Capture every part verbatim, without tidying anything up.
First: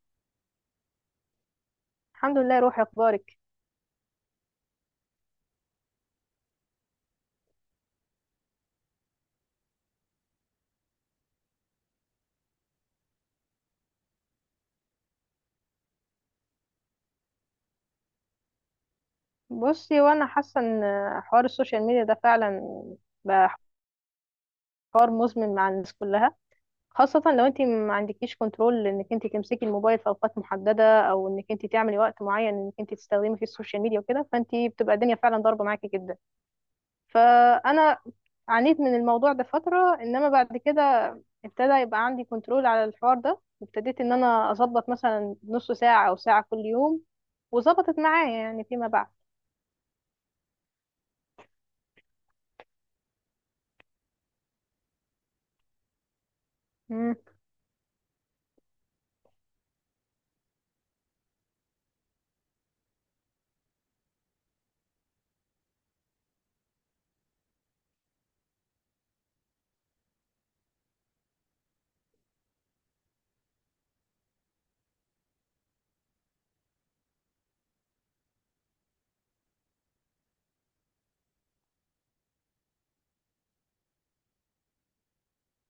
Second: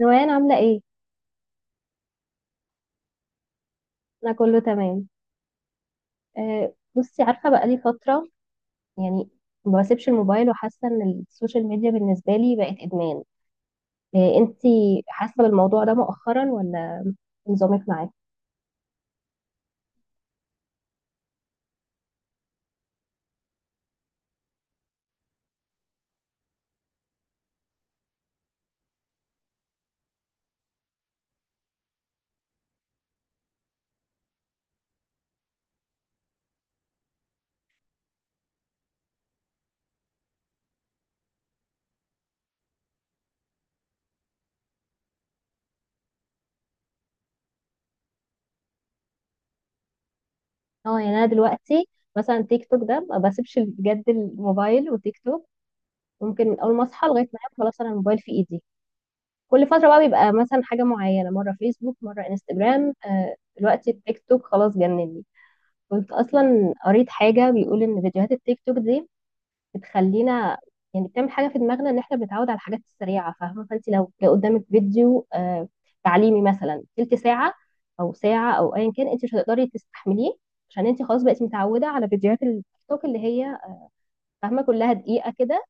روان عاملة ايه؟ الحمد لله. روحي اخبارك. أنا كله تمام. أه بصي، عارفة بقالي فترة يعني ما بسيبش الموبايل وحاسة إن السوشيال ميديا بالنسبة لي بقت إدمان. أه انتي حاسة بالموضوع ده مؤخرا ولا نظامك معاه؟ بصي وانا حاسه ان حوار السوشيال ميديا ده فعلا بقى حوار مزمن مع الناس كلها، خاصه لو انت ما عندكيش كنترول انك انت تمسكي الموبايل في اوقات محدده، او انك انت تعملي وقت معين انك انت تستخدمي فيه السوشيال ميديا وكده، فانت بتبقى الدنيا فعلا ضاربه معاكي جدا. فانا عانيت من الموضوع ده فتره، انما بعد كده ابتدى يبقى عندي كنترول على الحوار ده، ابتديت ان انا اظبط مثلا نص ساعه او ساعه كل يوم، وظبطت معايا يعني فيما بعد. اه يعني أنا دلوقتي مثلا تيك توك ده ما بسيبش بجد الموبايل وتيك توك ممكن من أول ما أصحى لغاية ما أنام، خلاص أنا الموبايل في إيدي. كل فترة بقى بيبقى مثلا حاجة معينة، مرة فيسبوك مرة انستجرام، أه دلوقتي التيك توك خلاص جنني. كنت اصلا قريت حاجه بيقول ان فيديوهات التيك توك دي بتخلينا يعني بتعمل حاجه في دماغنا ان احنا بنتعود على الحاجات السريعه، فاهمه، فانت لو جه قدامك فيديو آه، تعليمي مثلا تلت ساعه او ساعه او ايا كان انت مش هتقدري تستحمليه عشان انت خلاص بقيتي متعوده على فيديوهات التيك توك اللي هي فاهمه كلها دقيقه كده.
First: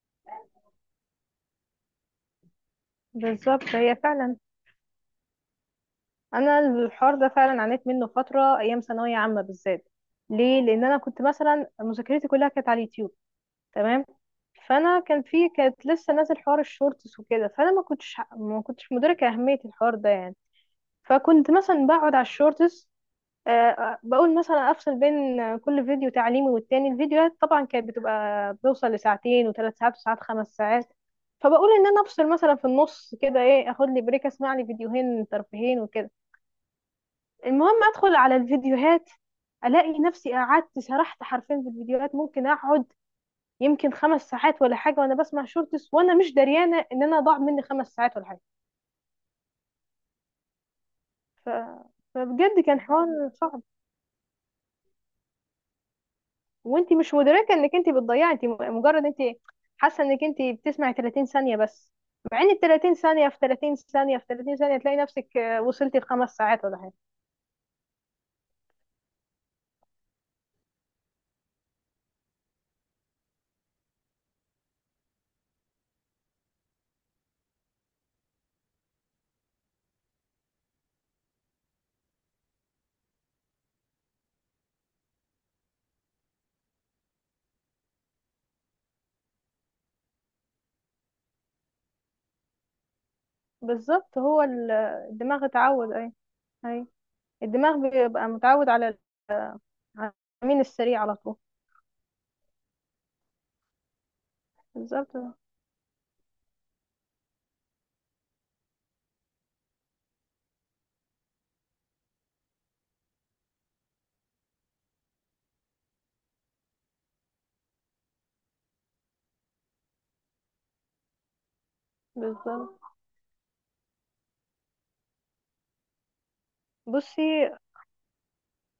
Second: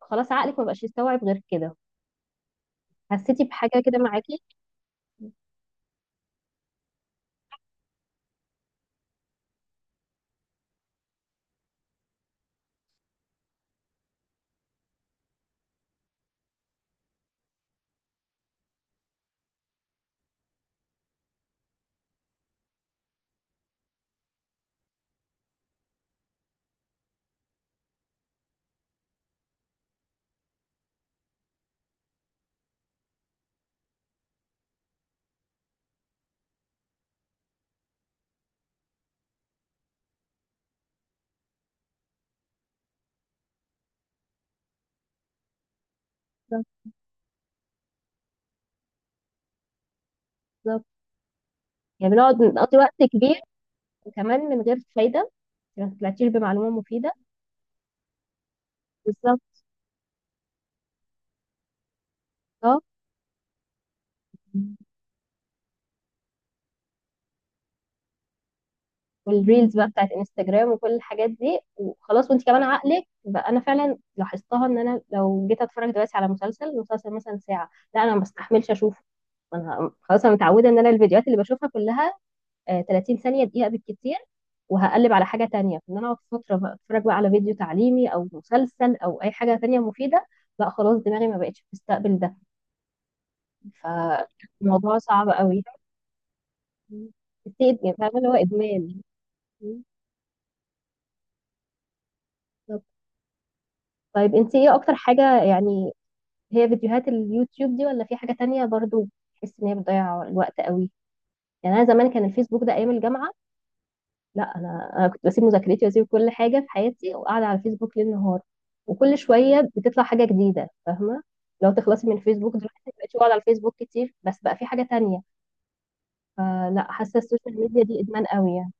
خلاص عقلك ما بقاش يستوعب غير كده. حسيتي بالظبط، بحاجه هي كده فعلا. معاكي؟ انا الحوار ده فعلا عانيت منه فتره ايام ثانويه عامه بالذات. ليه؟ لان انا كنت مثلا مذاكرتي كلها كانت على اليوتيوب، تمام؟ فانا كان في كانت لسه نازل حوار الشورتس وكده، فانا ما كنتش ما كنتش مدركه اهميه الحوار ده يعني. فكنت مثلا بقعد على الشورتس، آه، بقول مثلا افصل بين كل فيديو تعليمي والتاني. الفيديوهات طبعا كانت بتبقى بتوصل لساعتين وثلاث ساعات، وساعات خمس ساعات. فبقول ان انا افصل مثلا في النص كده، ايه، اخد لي بريك، اسمع لي فيديوهين ترفيهين وكده. المهم ادخل على الفيديوهات، الاقي نفسي قعدت سرحت حرفيا في الفيديوهات. ممكن اقعد يمكن خمس ساعات ولا حاجه وانا بسمع شورتس وانا مش دريانه ان انا ضاع مني خمس ساعات ولا حاجه. بالظبط، ف... يعني بنقعد فبجد نقضي كان وقت حوار كبير صعب. وكمان من غير فايده، ما طلعتيش بمعلومه وانت مفيده. مش مدركه انك انت بتضيعي، انت مجرد انت بالظبط. حاسه انك انت بتسمعي ثلاثين ثانيه بس، مع ان ال ثلاثين ثانيه في ثلاثين ثانيه في ثلاثين ثانيه اه تلاقي نفسك آه، وصلتي لخمس ساعات ولا حاجه. والريلز بقى بتاعت انستجرام وكل الحاجات دي، وخلاص وانت كمان عقلك بقى، انا فعلا لاحظتها ان انا لو جيت اتفرج دلوقتي على مسلسل، المسلسل مثلا ساعه لا انا ما بستحملش اشوفه. انا خلاص انا متعوده ان انا الفيديوهات اللي بشوفها كلها آه، ثلاثين ثانيه دقيقه بالكتير، وهقلب على حاجه تانية ان انا اقعد فتره بقى اتفرج بقى على فيديو تعليمي او مسلسل او اي حاجه تانية مفيده، لا خلاص دماغي ما بقتش بتستقبل ده. بالظبط. هو ال- فالموضوع صعب الدماغ قوي. اتعود. اي اي بس الدماغ إيه، فاهمه اللي بيبقى هو متعود على ال- ادمان. على الامين السريع على طول. طيب انت ايه اكتر بالظبط. حاجة يعني، هي فيديوهات اليوتيوب دي ولا في حاجة تانية؟ برضو بحس ان هي بتضيع الوقت قوي. يعني انا زمان كان الفيسبوك ده ايام الجامعة، لا انا انا كنت بسيب مذاكرتي واسيب كل حاجة في حياتي وقاعدة على الفيسبوك ليل نهار، وكل شوية بتطلع حاجة جديدة، فاهمة؟ لو تخلصي من الفيسبوك بالظبط دلوقتي ما بقتش بقعد على الفيسبوك كتير بس بقى في حاجة تانية. فلا، حاسة بصي السوشيال ميديا دي ادمان قوي يعني.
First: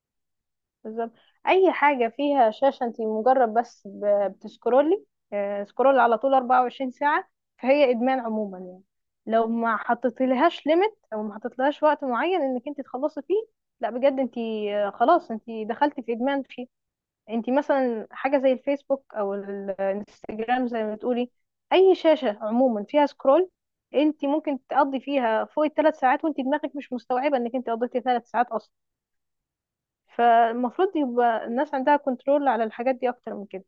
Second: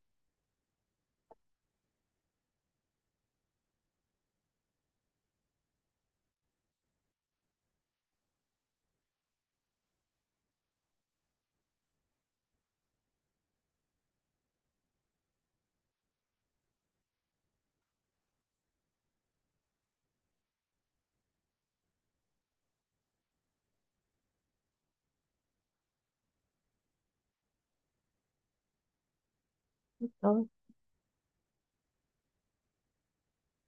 بالظبط اي حاجه فيها شاشه، انت مجرد بس ب- بتسكرولي، آه، سكرول على طول اربعه وعشرين ساعه. فهي ادمان عموما يعني. لو ما حطيتلهاش ليميت او ما حطيتلهاش وقت معين انك انت تخلصي فيه، لا بجد انت آه، خلاص انت دخلتي في ادمان فيه. انت مثلا حاجه زي الفيسبوك، او ال- الانستجرام زي ما بتقولي، اي شاشه عموما فيها سكرول، انت ممكن تقضي فيها فوق الثلاث ساعات وانت دماغك مش مستوعبه انك انت قضيتي ثلاث ساعات. اه، فالمفروض يبقى الناس عندها كنترول على الحاجات دي اكتر من كده.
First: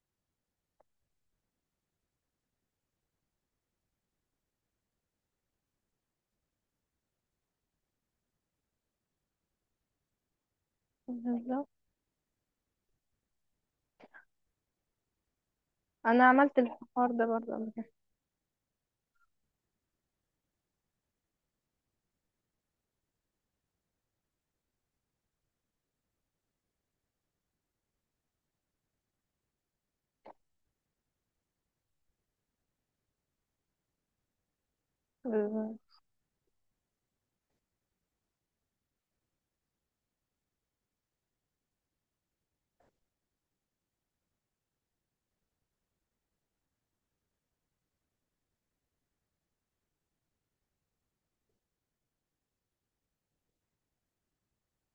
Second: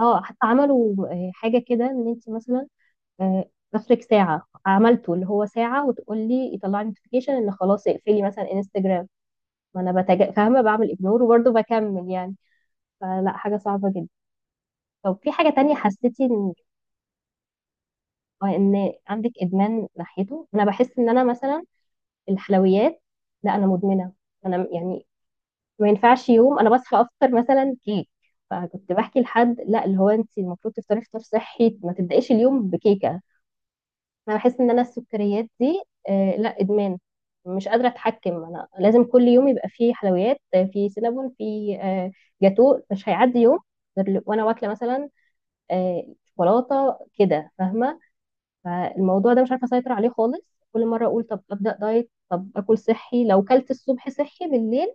اه، حتى عملوا اه، حاجة كده ان انت مثلا آه، اخرك ساعة، عملته اللي هو ساعة وتقول لي يطلع لي نوتيفيكيشن ان خلاص اقفلي مثلا انستجرام. ما انا بتج... فاهمة بعمل اجنور وبرضه بالظبط. بكمل يعني. فلا، حاجة صعبة جدا. طب في حاجة تانية حسيتي انا ان عملت الحوار ده برضه قبل كده. آه، ان عندك ادمان ناحيته؟ انا بحس ان انا مثلا الحلويات، لا انا مدمنة، انا يعني ما ينفعش يوم انا بصحى افطر مثلا كيك. فكنت بحكي لحد لا، اللي هو انت المفروض تفطري فطار صحي ما تبدايش اليوم بكيكه. انا بحس ان انا السكريات دي بالظبط. آه لا ادمان، مش قادره اتحكم، انا لازم كل يوم يبقى فيه حلويات، آه، فيه سينابون فيه آه جاتو، مش هيعدي يوم غير ل- وانا واكله مثلا آه شوكولاته كده، فاهمه؟ فالموضوع ده مش عارفه اسيطر عليه خالص. كل مره اقول طب ابدا دايت، طب اكل صحي، لو كلت الصبح صحي بالليل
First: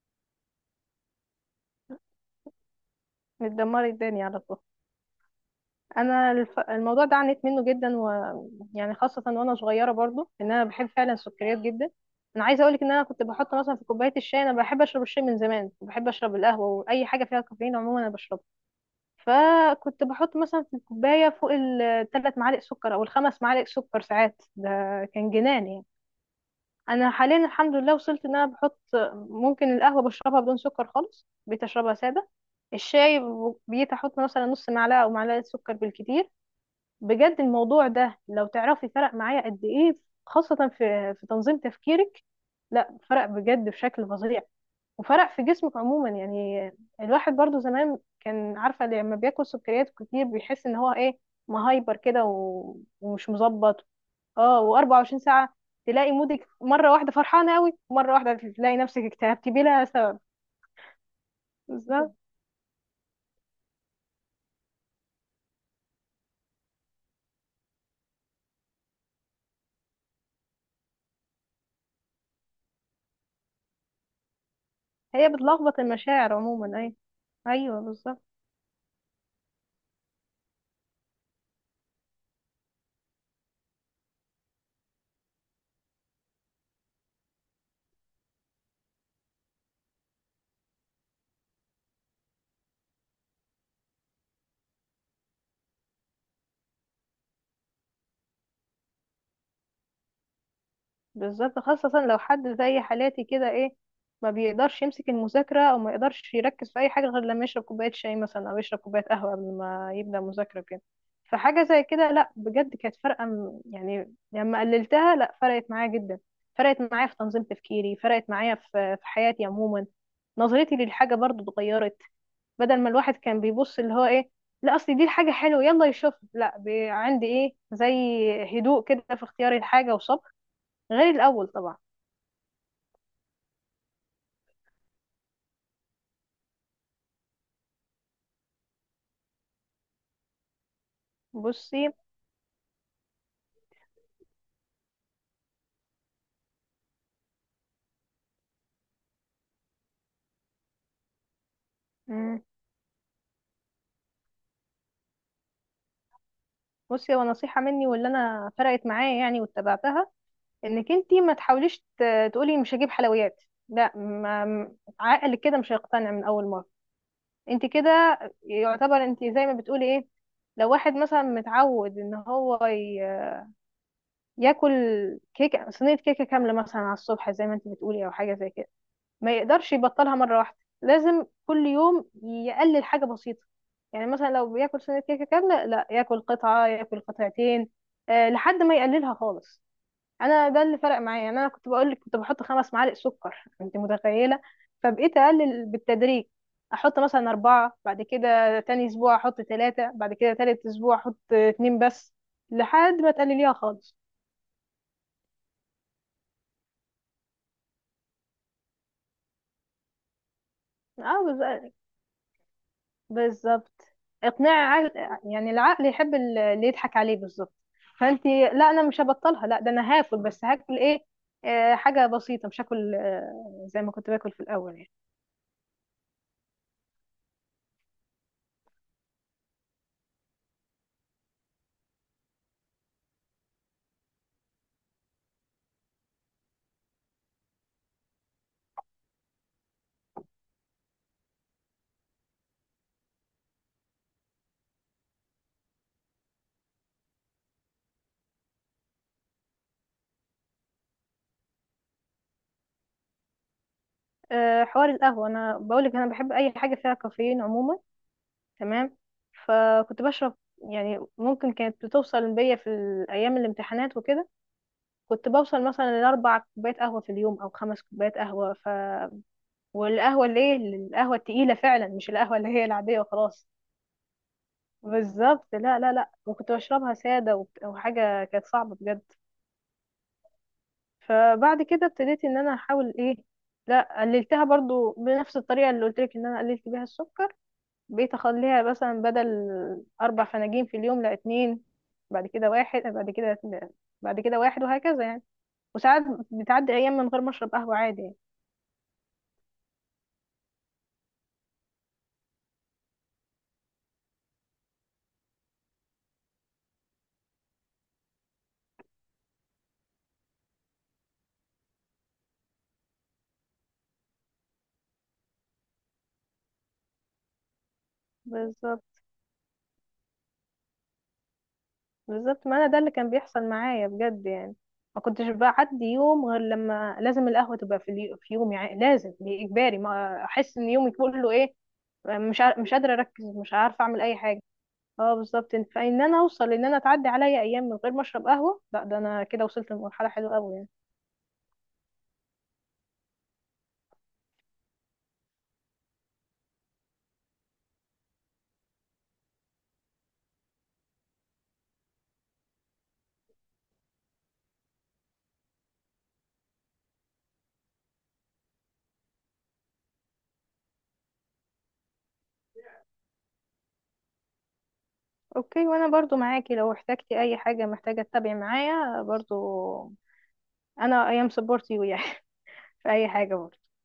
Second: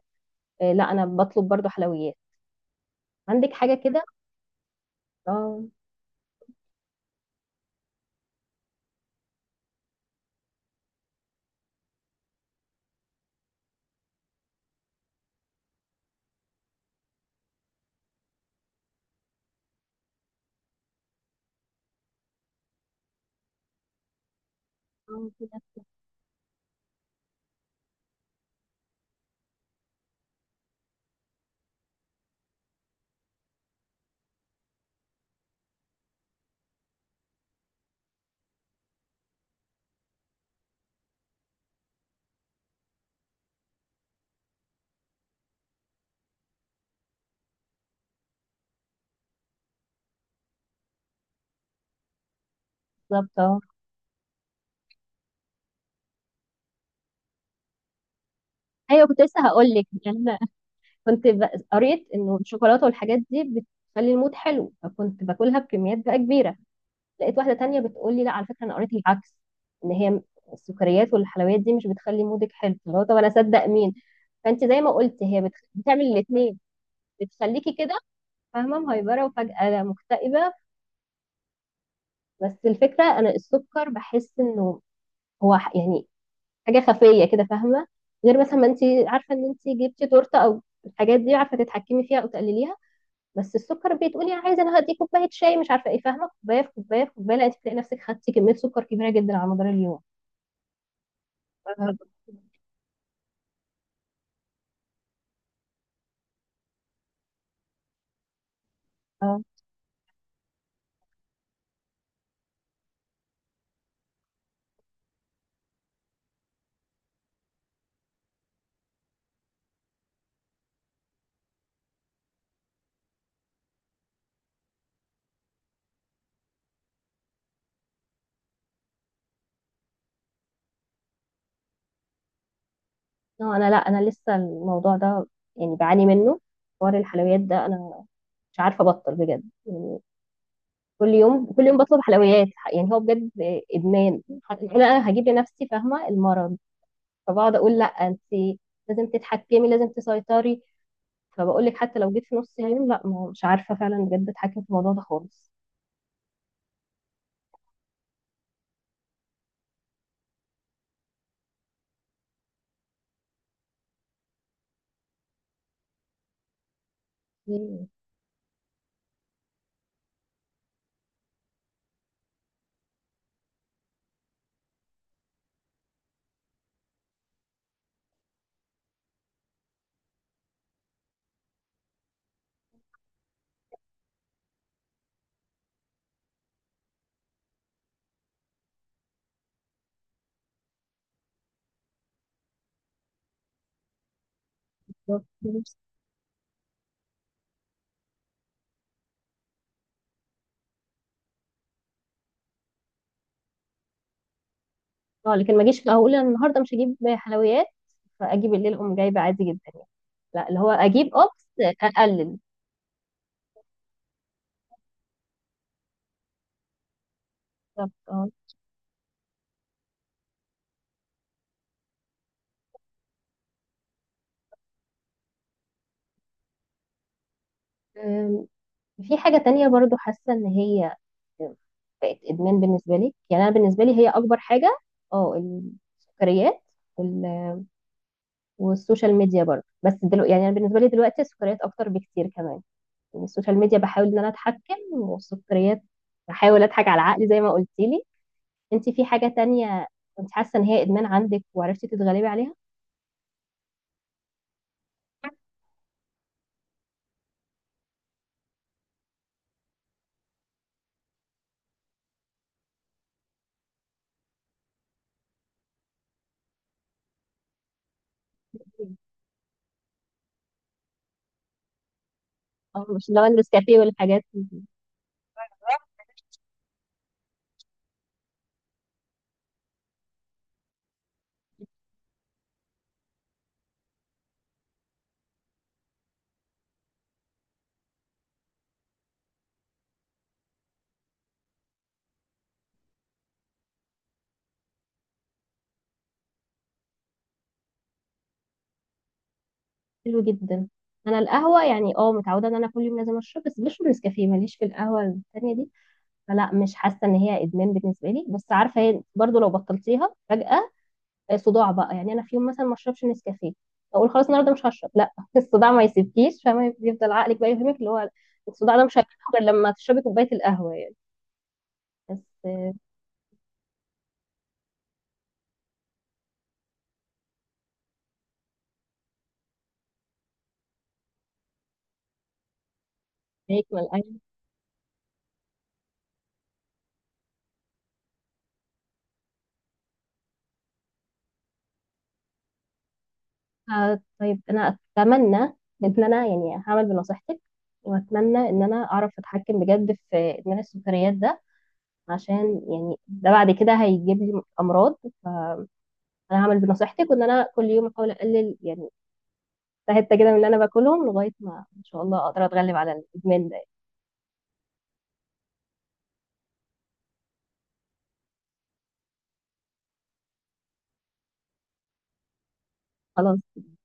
آه لا انا بطلب برضو حلويات. عندك حاجه متدمر كده؟ الدنيا على طول. اه. انا الف... الموضوع ده عانيت منه جدا، و، يعني، خاصه وانا صغيره برضه، ان انا بحب فعلا السكريات جدا. انا عايزه اقول لك ان انا كنت بحط مثلا في كوبايه الشاي، انا بحب اشرب الشاي من زمان وبحب اشرب القهوه واي حاجه فيها كافيين عموما انا بشربها. فكنت بحط مثلا في الكوبايه فوق الثلاث معالق سكر او الخمس معالق سكر، ساعات ده اه كان كده. جنان يعني. انا حاليا الحمد لله وصلت ان انا بحط، ممكن القهوه بشربها بدون سكر خالص، بقيت اشربها ساده. الشاي ب- بقيت احط مثلا نص معلقه او معلقه سكر بالكتير. بجد الموضوع ده لو تعرفي فرق معايا قد ايه، خاصه في في تنظيم تفكيرك. لا فرق بجد بشكل فظيع، وفرق في جسمك عموما يعني. الواحد برضو زمان كان عارفه لما بياكل سكريات كتير بيحس ان هو ايه، مهايبر كده و- ومش بالظبط اه. مظبط. اه، و24 ساعة تلاقي مودك مرة واحدة فرحانة قوي ومرة واحدة تلاقي نفسك ايوه كنت لسه اكتئبتي هقول بلا لك سبب. يعني، كنت ب- قريت بالظبط، انه الشوكولاته والحاجات دي بتخلي المود حلو، فكنت باكلها بكميات بقى كبيره. لقيت واحده تانية بتقول لي لا على فكره، انا قريت العكس، ان هي السكريات والحلويات دي مش بتخلي مودك حلو، فاللي هو طب انا اصدق مين؟ فانت زي ما قلت هي هي بتخ... بتلخبط بتعمل المشاعر الاثنين، عموما. اي، بتخليكي ايوه، كده بالظبط. فاهمه مهيبره وفجاه لا مكتئبه. بس الفكره انا السكر بحس انه هو ح- يعني حاجه خفيه كده، فاهمه؟ غير مثلا ما انت عارفه ان انت جبتي تورته او الحاجات دي، عارفه تتحكمي فيها او تقلليها، بس السكر بتقولي عايزه انا هدي كوبايه شاي مش عارفه ايه، فاهمه، كوبايه في كوبايه في كوبايه، لا انت تلاقي نفسك خدتي كميه سكر كبيره جدا على مدار اليوم. بالظبط، أنا- خاصة لو حد زي حالاتي كده، ايه، ما بيقدرش يمسك المذاكرة او ما يقدرش يركز في اي حاجة غير لما يشرب كوباية شاي مثلا، او يشرب كوباية قهوة اه. قبل ما يبدأ مذاكرة كده. فحاجة زي كده، لا بجد كانت فارقة. م- يعني لما قللتها، لا فرقت معايا جدا. فرقت معايا في تنظيم تفكيري، فرقت معايا في في حياتي عموما. نظرتي للحاجة برضو اتغيرت. بدل ما الواحد كان بيبص اللي هو ايه، لا اصل دي الحاجة حلوة يلا يشوف، لا بي- عندي ايه، زي هدوء كده في اختياري الحاجة، وصبر، غير الاول طبعا. آه، انا لا انا لسه الموضوع ده يعني بعاني منه. حوار الحلويات ده انا مش عارفه ابطل بجد يعني، كل يوم كل يوم بصي، بطلب حلويات. يعني هو بجد ادمان، انا هجيب لنفسي فاهمه المرض. فبقعد اقول لا انت لازم تتحكمي، لازم تسيطري، فبقول لك حتى لو جيت في مم، نص اليوم لا، ما- مش عارفه فعلا بجد اتحكم في الموضوع ده خالص. بصي، هو نصيحة مني واللي انا فرقت معايا يعني واتبعتها: انك انتي ما تحاوليش ت- تقولي مش هجيب حلويات، لا، ما عقلك كده مش هيقتنع من اول مرة. انتي كده يعتبر انتي زي ما بتقولي، ايه، لو واحد مثلا متعود ان هو ي- ياكل كيكة صينية، كيكة كاملة مثلا على الصبح زي ما انتي بتقولي، او حاجة زي كده، ما يقدرش يبطلها مرة واحدة. لازم كل يوم يقلل حاجة بسيطة. يعني مثلا لو بياكل سنة كيكة كاملة، لا ياكل قطعة، ياكل قطعتين، أه لحد ما يقللها خالص. انا ده اللي فرق معايا يعني. انا كنت بقول لك كنت بحط خمس معالق سكر، انت متخيلة؟ فبقيت اه. اقلل بالتدريج، احط مثلا اربعة، بعد كده تاني اسبوع احط ثلاثة، بعد كده تالت اسبوع احط اتنين بس، لحد ما تقلليها خالص. لكن ما اجيش في الاول اقول انا النهارده مش هجيب حلويات فاجيب الليل اقوم جايبه عادي جدا، يعني لا اللي هو اجيب اه بس اه، اقلل. بالظبط، اقناع عقل. يعني العقل يحب ال- اللي يضحك عليه بالظبط. بالظبط فانت اه. لا، انا مش هبطلها، لا ده انا هاكل، بس هاكل ايه؟ آه حاجه بسيطه، مش هاكل آه زي ما كنت باكل في الاول يعني. أم، في حاجه تانية برضو حاسه ان هي بقت ادمان بالنسبه لي؟ يعني انا بالنسبه لي هي اكبر حاجه، اه، السكريات وال- والسوشيال ميديا برضو، بس دلوقتي يعني انا بالنسبه لي دلوقتي السكريات اكتر بكتير كمان. يعني السوشيال ميديا بحاول ان انا اتحكم، والسكريات بحاول اضحك على عقلي زي ما قلتيلي. انت في حاجة تانية كنت حاسة ان هي ادمان عندك وعرفتي تتغلبي عليها؟ آه حوار القهوه انا بقولك، انا بحب اي حاجه فيها كافيين عموما، تمام؟ فكنت بشرب، يعني ممكن كانت بتوصل بيا في الايام الامتحانات وكده، كنت بوصل مثلا لاربع كوبايات قهوه في اليوم او خمس كوبايات قهوه، ف والقهوه اللي هي القهوه التقيله فعلا، مش القهوه اللي هي اه العاديه مش اللي هو وخلاص. النسكافيه والحاجات دي. بالظبط، لا لا لا. وكنت بشربها سادة، وبت- وحاجة كانت صعبة بجد. فبعد كده ابتديت ان انا احاول، ايه، لا قللتها برضو بنفس الطريقة اللي قلت لك ان انا قللت بيها السكر. بقيت اخليها مثلا بدل اربع فناجين في اليوم، لا اتنين، بعد كده واحد، بعد كده اتنين، بعد كده واحد، وهكذا يعني. وساعات بتعدي ايام من غير ما اشرب قهوة عادي يعني. حلو جدا. انا القهوة يعني اه متعودة ان انا كل يوم لازم اشرب، بس بشرب نسكافيه، ماليش في القهوة التانية دي. فلا مش حاسة ان هي ادمان بالنسبة لي، بس عارفة هي برضو لو بطلتيها فجأة آه، صداع بقى. يعني انا في يوم مثلا ما اشربش نسكافيه، اقول خلاص النهارده مش هشرب، لا الصداع ما يسيبكيش، فما يفضل عقلك بقى يفهمك اللي هو الصداع بالظبط. ده مش هيروح غير لما تشربي كوباية القهوة يعني. بس بالظبط، ما انا آه، ده اللي كان بيحصل معايا بجد يعني. ما كنتش بعدي يوم غير لما لازم القهوه تبقى في اليو- في يومي، يعني لازم، دي اجباري، ما احس ان يومي كله ايه، مش عار- مش قادره اركز، مش عارفه هيكمل. اعمل اي حاجه. اه، بالظبط. إن- فان انا اوصل ان انا تعدي عليا ايام من غير ما اشرب قهوه، لا ده انا كده وصلت لمرحله حلوه قوي يعني. آه طيب انا اتمنى ان انا يعني هعمل بنصيحتك، واتمنى ان انا اعرف اتحكم بجد في ادمان السكريات ده، عشان يعني ده بعد كده هيجيب لي امراض. فانا هعمل بنصيحتك وان انا كل يوم احاول اقلل يعني حته كده من اللي انا باكلهم لغايه ما ان شاء الله اقدر اتغلب على الادمان ده. اوكي، وانا برضو معاكي لو احتجتي اي حاجه، محتاجه تتابعي معايا برضو. انا ايام سبورت يو يعني في اي حاجه برضو. خلاص.